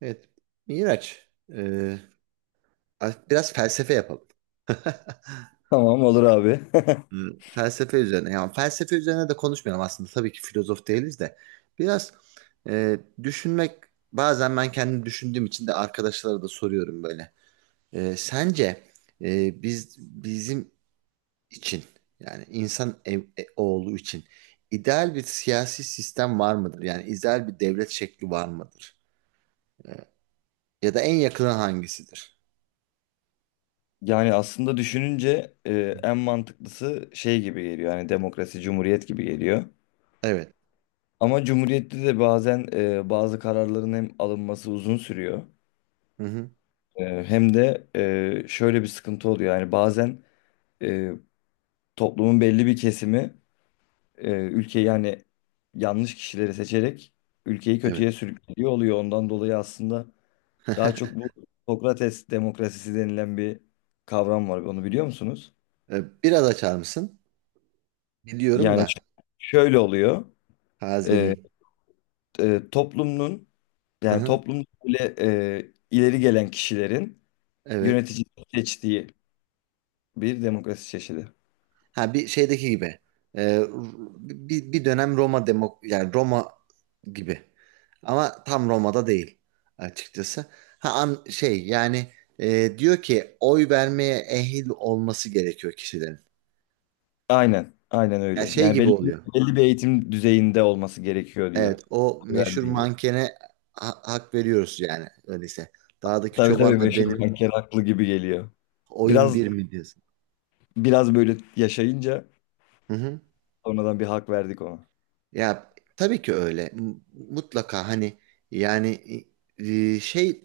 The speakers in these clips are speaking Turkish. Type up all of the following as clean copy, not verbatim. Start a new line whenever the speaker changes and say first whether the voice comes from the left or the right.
right: Evet. Miraç, e, biraz felsefe yapalım.
left: Tamam olur abi.
right: Hmm, felsefe üzerine. Yani felsefe üzerine de konuşmayalım aslında. Tabii ki filozof değiliz de. Biraz düşünmek, bazen ben kendim düşündüğüm için de arkadaşlara da soruyorum böyle. Sence biz bizim için, yani insan oğlu için ideal bir siyasi sistem var mıdır? Yani ideal bir devlet şekli var mıdır? Ya da en yakını hangisidir?
left: Yani aslında düşününce en mantıklısı şey gibi geliyor. Yani demokrasi, cumhuriyet gibi geliyor.
right: Evet.
left: Ama cumhuriyette de bazen bazı kararların hem alınması uzun sürüyor.
right: Hı hı.
left: Hem de şöyle bir sıkıntı oluyor. Yani bazen e, toplumun belli bir kesimi ülkeyi yani yanlış kişileri seçerek ülkeyi
right: Evet.
left: kötüye sürüklüyor oluyor. Ondan dolayı aslında daha çok bu Sokrates demokrasisi denilen bir kavram var. Onu biliyor musunuz?
right: Biraz açar mısın? Biliyorum
left: Yani
right: da
left: şöyle oluyor. Ee,
right: tazeleyeyim.
left: toplumun
right: Hı
left: yani
right: hı,
left: toplumda böyle ileri gelen kişilerin
right: evet.
left: yönetici seçtiği bir demokrasi çeşidi.
right: Ha, bir şeydeki gibi. Ee, R- bir dönem Roma demok yani Roma gibi. Ama tam Roma'da değil açıkçası. Ha, an, şey yani, diyor ki oy vermeye ehil olması gerekiyor kişilerin.
left: Aynen, aynen
right: Ya,
left: öyle.
right: şey
left: Yani
right: gibi oluyor.
left: belli bir eğitim düzeyinde olması gerekiyor diyor.
right: Evet, o meşhur
left: Vermeye gerek.
right: mankene hak veriyoruz yani, öyleyse. Dağdaki
left: Tabii tabii
right: çobanla
left: meşhur
right: benim
left: banker haklı gibi geliyor.
right: oyun
left: Biraz
right: bir mi diyorsun?
left: biraz böyle yaşayınca
right: Hı hı.
left: sonradan bir hak verdik ona.
right: Ya, tabii ki öyle. Mutlaka hani yani, şey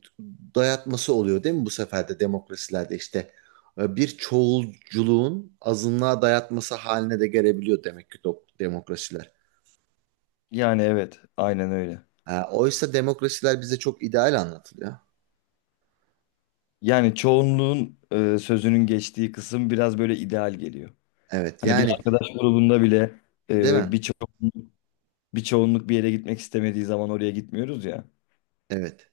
right: dayatması oluyor değil mi bu sefer de demokrasilerde işte, bir çoğulculuğun azınlığa dayatması haline de gelebiliyor demek ki, demokrasiler.
left: Yani evet, aynen öyle.
right: Ha, oysa demokrasiler bize çok ideal anlatılıyor.
left: Yani çoğunluğun sözünün geçtiği kısım biraz böyle ideal geliyor.
right: Evet
left: Hani bir
right: yani,
left: arkadaş grubunda bile
right: değil
left: e,
right: mi?
left: bir, ço bir çoğunluk bir yere gitmek istemediği zaman oraya gitmiyoruz ya.
right: Evet.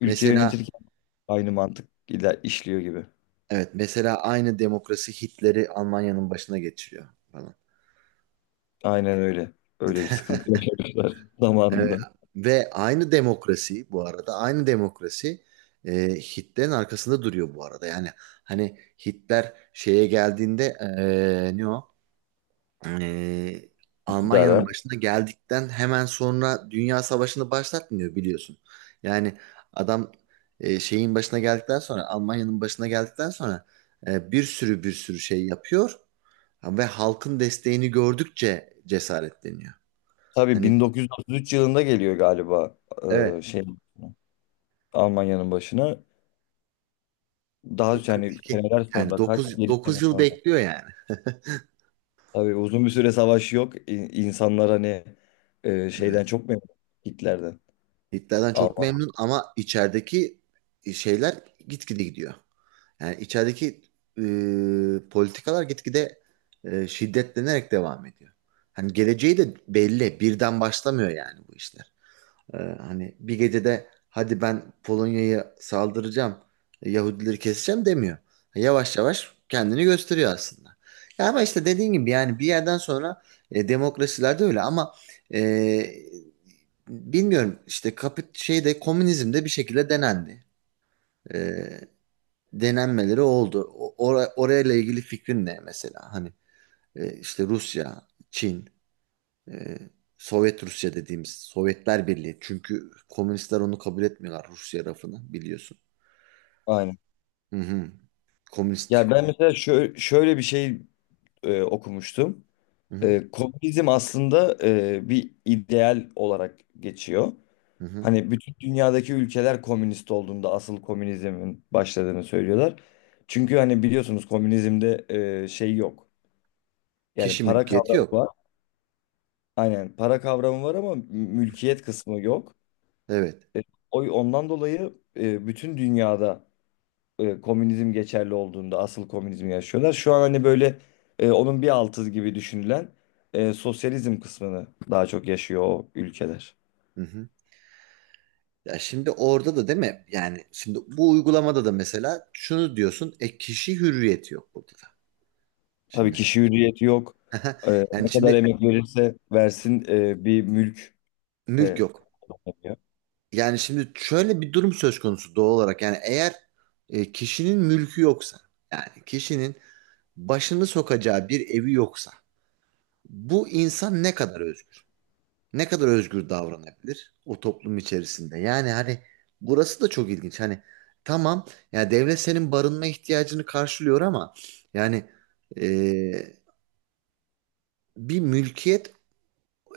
left: Ülke
right: Mesela
left: yönetirken aynı mantık ile işliyor gibi.
right: evet, mesela aynı demokrasi Hitler'i Almanya'nın başına geçiriyor falan.
left: Aynen öyle. Öyle bir sıkıntı yaşamışlar
right: Ee,
left: zamanında
right: ve aynı demokrasi, bu arada aynı demokrasi, e, Hitler'in arkasında duruyor bu arada. Yani hani Hitler şeye geldiğinde, ne o? E, Almanya'nın
left: iktidara.
right: başına geldikten hemen sonra Dünya Savaşı'nı başlatmıyor, biliyorsun. Yani adam şeyin başına geldikten sonra, Almanya'nın başına geldikten sonra bir sürü bir sürü şey yapıyor ve halkın desteğini gördükçe cesaretleniyor.
left: Tabii
right: Hani,
left: 1933 yılında geliyor galiba, e,
right: evet.
left: şey Almanya'nın başına. Daha yani
right: 42.
left: seneler
right: Yani
left: sonra kaç?
right: 9
left: 7
right: 9
left: sene
right: yıl
left: sonra.
right: bekliyor yani.
left: Tabii uzun bir süre savaş yok. İnsanlar hani
right: Evet.
left: şeyden çok memnun, Hitler'den.
right: Hitler'den çok
left: Alman.
right: memnun ama içerideki şeyler gitgide gidiyor. Yani içerideki politikalar gitgide şiddetlenerek devam ediyor. Hani geleceği de belli. Birden başlamıyor yani bu işte. Hani bir gecede, hadi ben Polonya'ya saldıracağım, Yahudileri keseceğim demiyor. Yavaş yavaş kendini gösteriyor aslında. Ya ama işte dediğin gibi, yani bir yerden sonra demokrasilerde öyle ama e, bilmiyorum, işte şeyde, komünizmde bir şekilde denendi. E, Denenmeleri oldu. Orayla ilgili fikrin ne mesela? Hani işte Rusya, Çin. Ee, Sovyet Rusya dediğimiz Sovyetler Birliği. Çünkü komünistler onu kabul etmiyorlar, Rusya rafını biliyorsun.
left: Aynen.
right: Hı hı. Komünist.
left: Ya ben mesela şöyle bir şey okumuştum.
right: Hı hı.
left: Komünizm aslında bir ideal olarak geçiyor.
right: Hı hı.
left: Hani bütün dünyadaki ülkeler komünist olduğunda asıl komünizmin başladığını söylüyorlar. Çünkü hani biliyorsunuz komünizmde şey yok. Yani
right: Kişi
left: para
right: mülkiyeti
left: kavramı
right: yok.
left: var. Aynen, para kavramı var ama mülkiyet kısmı yok.
right: Evet.
left: E, ondan dolayı bütün dünyada komünizm geçerli olduğunda asıl komünizmi yaşıyorlar. Şu an hani böyle onun bir altı gibi düşünülen sosyalizm kısmını daha çok yaşıyor o ülkeler.
right: Hı hı. Ya şimdi orada da, değil mi? Yani şimdi bu uygulamada da mesela şunu diyorsun. E, kişi hürriyeti yok burada da.
left: Tabii
right: Şimdi.
left: kişi hürriyeti yok. E,
right: Yani
left: Ne kadar
right: şimdi
left: emek verirse versin bir mülk
right: mülk
left: de.
right: yok. Yani şimdi şöyle bir durum söz konusu doğal olarak. Yani eğer kişinin mülkü yoksa, yani kişinin başını sokacağı bir evi yoksa, bu insan ne kadar özgür? Ne kadar özgür davranabilir o toplum içerisinde? Yani hani burası da çok ilginç. Hani tamam, ya devlet senin barınma ihtiyacını karşılıyor ama yani, e, bir mülkiyet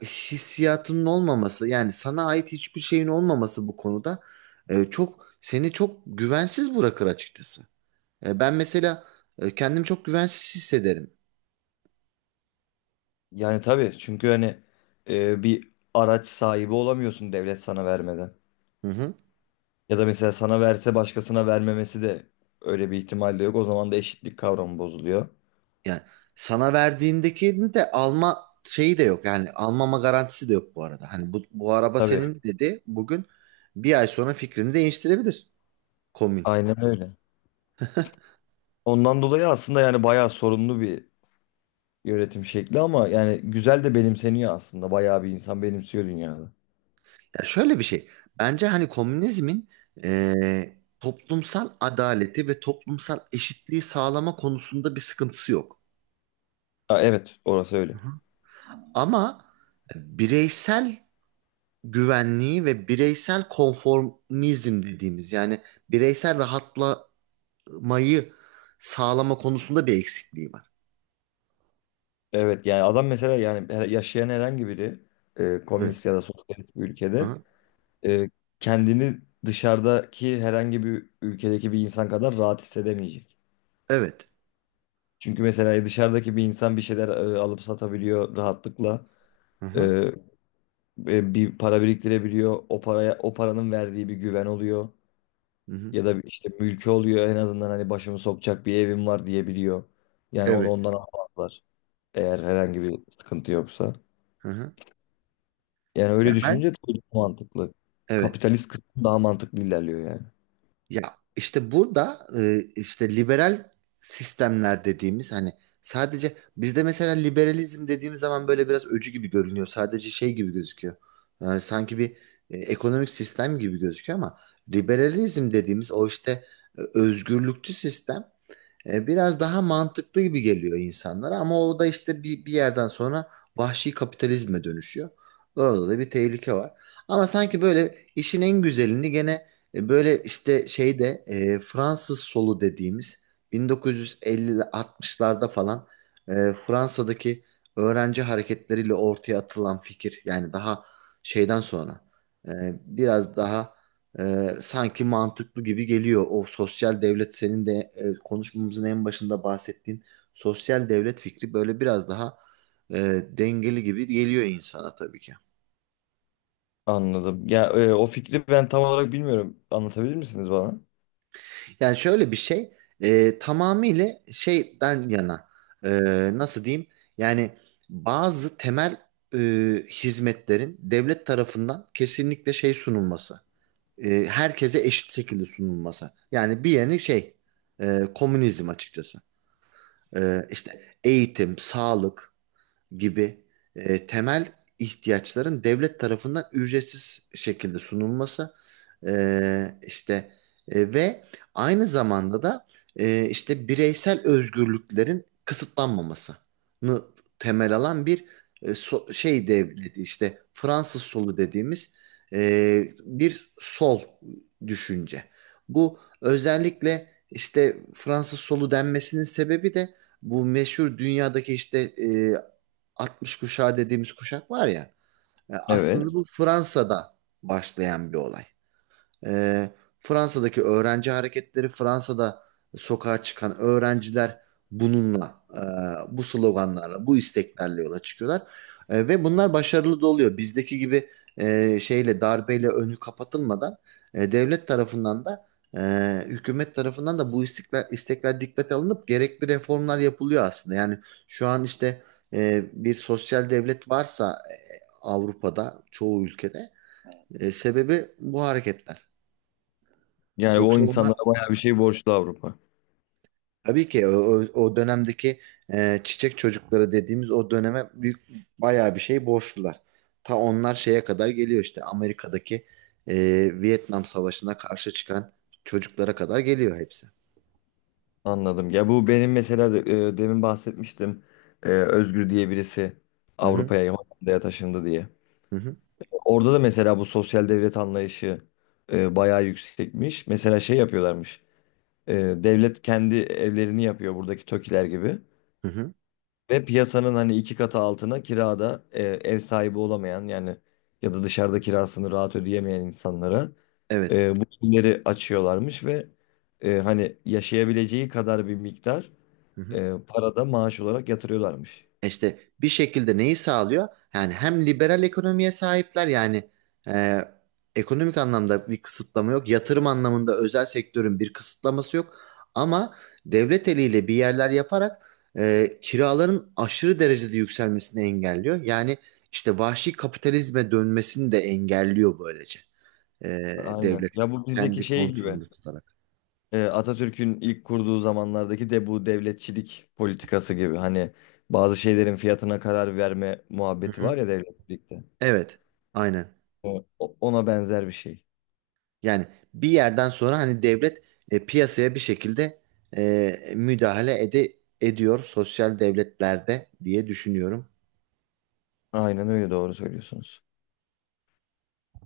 right: hissiyatının olmaması, yani sana ait hiçbir şeyin olmaması bu konuda, çok seni çok güvensiz bırakır açıkçası. Ben mesela kendimi çok güvensiz hissederim.
left: Yani tabii çünkü hani bir araç sahibi olamıyorsun devlet sana vermeden.
right: Hı hı.
left: Ya da mesela sana verse başkasına vermemesi de öyle bir ihtimal de yok. O zaman da eşitlik kavramı bozuluyor.
right: Yani sana verdiğindeki de alma şeyi de yok. Yani almama garantisi de yok bu arada. Hani bu araba
left: Tabii
right: senin dedi bugün, bir ay sonra fikrini değiştirebilir komün.
left: aynen öyle. Ondan dolayı aslında yani bayağı sorunlu bir yönetim şekli ama yani güzel de benimseniyor aslında. Bayağı bir insan benimsiyor dünyada.
right: Ya şöyle bir şey. Bence hani komünizmin, toplumsal adaleti ve toplumsal eşitliği sağlama konusunda bir sıkıntısı yok.
left: Ha, evet, orası öyle.
right: Hı hı. Ama bireysel güvenliği ve bireysel konformizm dediğimiz, yani bireysel rahatla mayı sağlama konusunda bir eksikliği var.
left: Evet yani adam mesela yani yaşayan herhangi biri
right: Evet.
left: komünist ya da sosyalist bir ülkede
right: Hı.
left: e, kendini dışarıdaki herhangi bir ülkedeki bir insan kadar rahat hissedemeyecek.
right: Evet.
left: Çünkü mesela dışarıdaki bir insan bir şeyler alıp satabiliyor rahatlıkla.
right: Hı hı.
left: E, Bir para biriktirebiliyor. O paranın verdiği bir güven oluyor.
right: Hı hı.
left: Ya da işte mülkü oluyor, en azından hani başımı sokacak bir evim var diyebiliyor. Yani onu
right: Evet.
left: ondan almazlar. Eğer herhangi bir sıkıntı yoksa.
right: Hı hı.
left: Yani
right: Ya
left: öyle
right: ben,
left: düşünce tabii daha mantıklı.
right: evet.
left: Kapitalist kısım daha mantıklı ilerliyor yani.
right: Ya işte burada, işte liberal sistemler dediğimiz, hani sadece bizde mesela liberalizm dediğimiz zaman böyle biraz öcü gibi görünüyor. Sadece şey gibi gözüküyor. Yani sanki bir, ekonomik sistem gibi gözüküyor ama liberalizm dediğimiz o işte, özgürlükçü sistem. Biraz daha mantıklı gibi geliyor insanlara ama o da işte bir yerden sonra vahşi kapitalizme dönüşüyor. Orada da bir tehlike var. Ama sanki böyle işin en güzelini gene, böyle işte şeyde, Fransız solu dediğimiz 1950-60'larda falan, Fransa'daki öğrenci hareketleriyle ortaya atılan fikir, yani daha şeyden sonra, e, biraz daha sanki mantıklı gibi geliyor. O sosyal devlet, senin de konuşmamızın en başında bahsettiğin sosyal devlet fikri böyle biraz daha e, dengeli gibi geliyor insana tabii ki.
left: Anladım. Ya o fikri ben tam olarak bilmiyorum. Anlatabilir misiniz bana?
right: Yani şöyle bir şey, tamamıyla şeyden yana, e, nasıl diyeyim, yani bazı temel e, hizmetlerin devlet tarafından kesinlikle şey sunulması. Herkese eşit şekilde sunulması. Yani bir yeni şey, komünizm açıkçası. İşte eğitim, sağlık gibi temel ihtiyaçların devlet tarafından ücretsiz şekilde sunulması işte ve aynı zamanda da işte bireysel özgürlüklerin kısıtlanmamasını temel alan bir, şey devleti işte Fransız solu dediğimiz, bir sol düşünce. Bu özellikle işte Fransız solu denmesinin sebebi de bu meşhur dünyadaki işte, 60 kuşağı dediğimiz kuşak var ya. Aslında
left: Evet.
right: bu Fransa'da başlayan bir olay. Ee, Fransa'daki öğrenci hareketleri, Fransa'da sokağa çıkan öğrenciler bununla, bu sloganlarla, bu isteklerle yola çıkıyorlar. Ve bunlar başarılı da oluyor. Bizdeki gibi şeyle, darbeyle önü kapatılmadan, devlet tarafından da hükümet tarafından da bu istekler, istekler dikkate alınıp gerekli reformlar yapılıyor aslında. Yani şu an işte bir sosyal devlet varsa, Avrupa'da çoğu ülkede sebebi bu hareketler.
left: Yani o
right: Yoksa onlar,
left: insanlara bayağı bir şey borçlu Avrupa.
right: tabii ki dönemdeki çiçek çocukları dediğimiz o döneme büyük, bayağı bir şey borçlular. Ta onlar şeye kadar geliyor, işte Amerika'daki e, Vietnam Savaşı'na karşı çıkan çocuklara kadar geliyor hepsi.
left: Anladım. Ya bu benim mesela demin bahsetmiştim. E, Özgür diye birisi
right: Hı hı,
left: Avrupa'ya, Hollanda'ya taşındı diye.
right: hı hı.
left: Orada da mesela bu sosyal devlet anlayışı bayağı yüksekmiş. Mesela şey yapıyorlarmış. E, Devlet kendi evlerini yapıyor buradaki TOKİ'ler gibi.
right: Hı hı.
left: Ve piyasanın hani iki katı altına kirada ev sahibi olamayan, yani ya da dışarıda kirasını rahat ödeyemeyen insanlara
right: Evet.
left: bu evleri açıyorlarmış ve hani yaşayabileceği kadar bir miktar
right: Hı hı.
left: para da maaş olarak yatırıyorlarmış.
right: İşte bir şekilde neyi sağlıyor? Yani hem liberal ekonomiye sahipler, yani e, ekonomik anlamda bir kısıtlama yok. Yatırım anlamında özel sektörün bir kısıtlaması yok. Ama devlet eliyle bir yerler yaparak kiraların aşırı derecede yükselmesini engelliyor. Yani işte vahşi kapitalizme dönmesini de engelliyor böylece. E,
left: Aynen.
right: Devlet
left: Ya bu bizdeki
right: kendi
left: şey gibi,
right: kontrolünde tutarak.
left: Atatürk'ün ilk kurduğu zamanlardaki de bu devletçilik politikası gibi. Hani bazı şeylerin fiyatına karar verme
right: Hı
left: muhabbeti
right: hı.
left: var ya devletçilikte.
right: Evet, aynen.
left: Ona benzer bir şey.
right: Yani bir yerden sonra hani devlet piyasaya bir şekilde müdahale ediyor sosyal devletlerde diye düşünüyorum.
left: Aynen öyle, doğru söylüyorsunuz.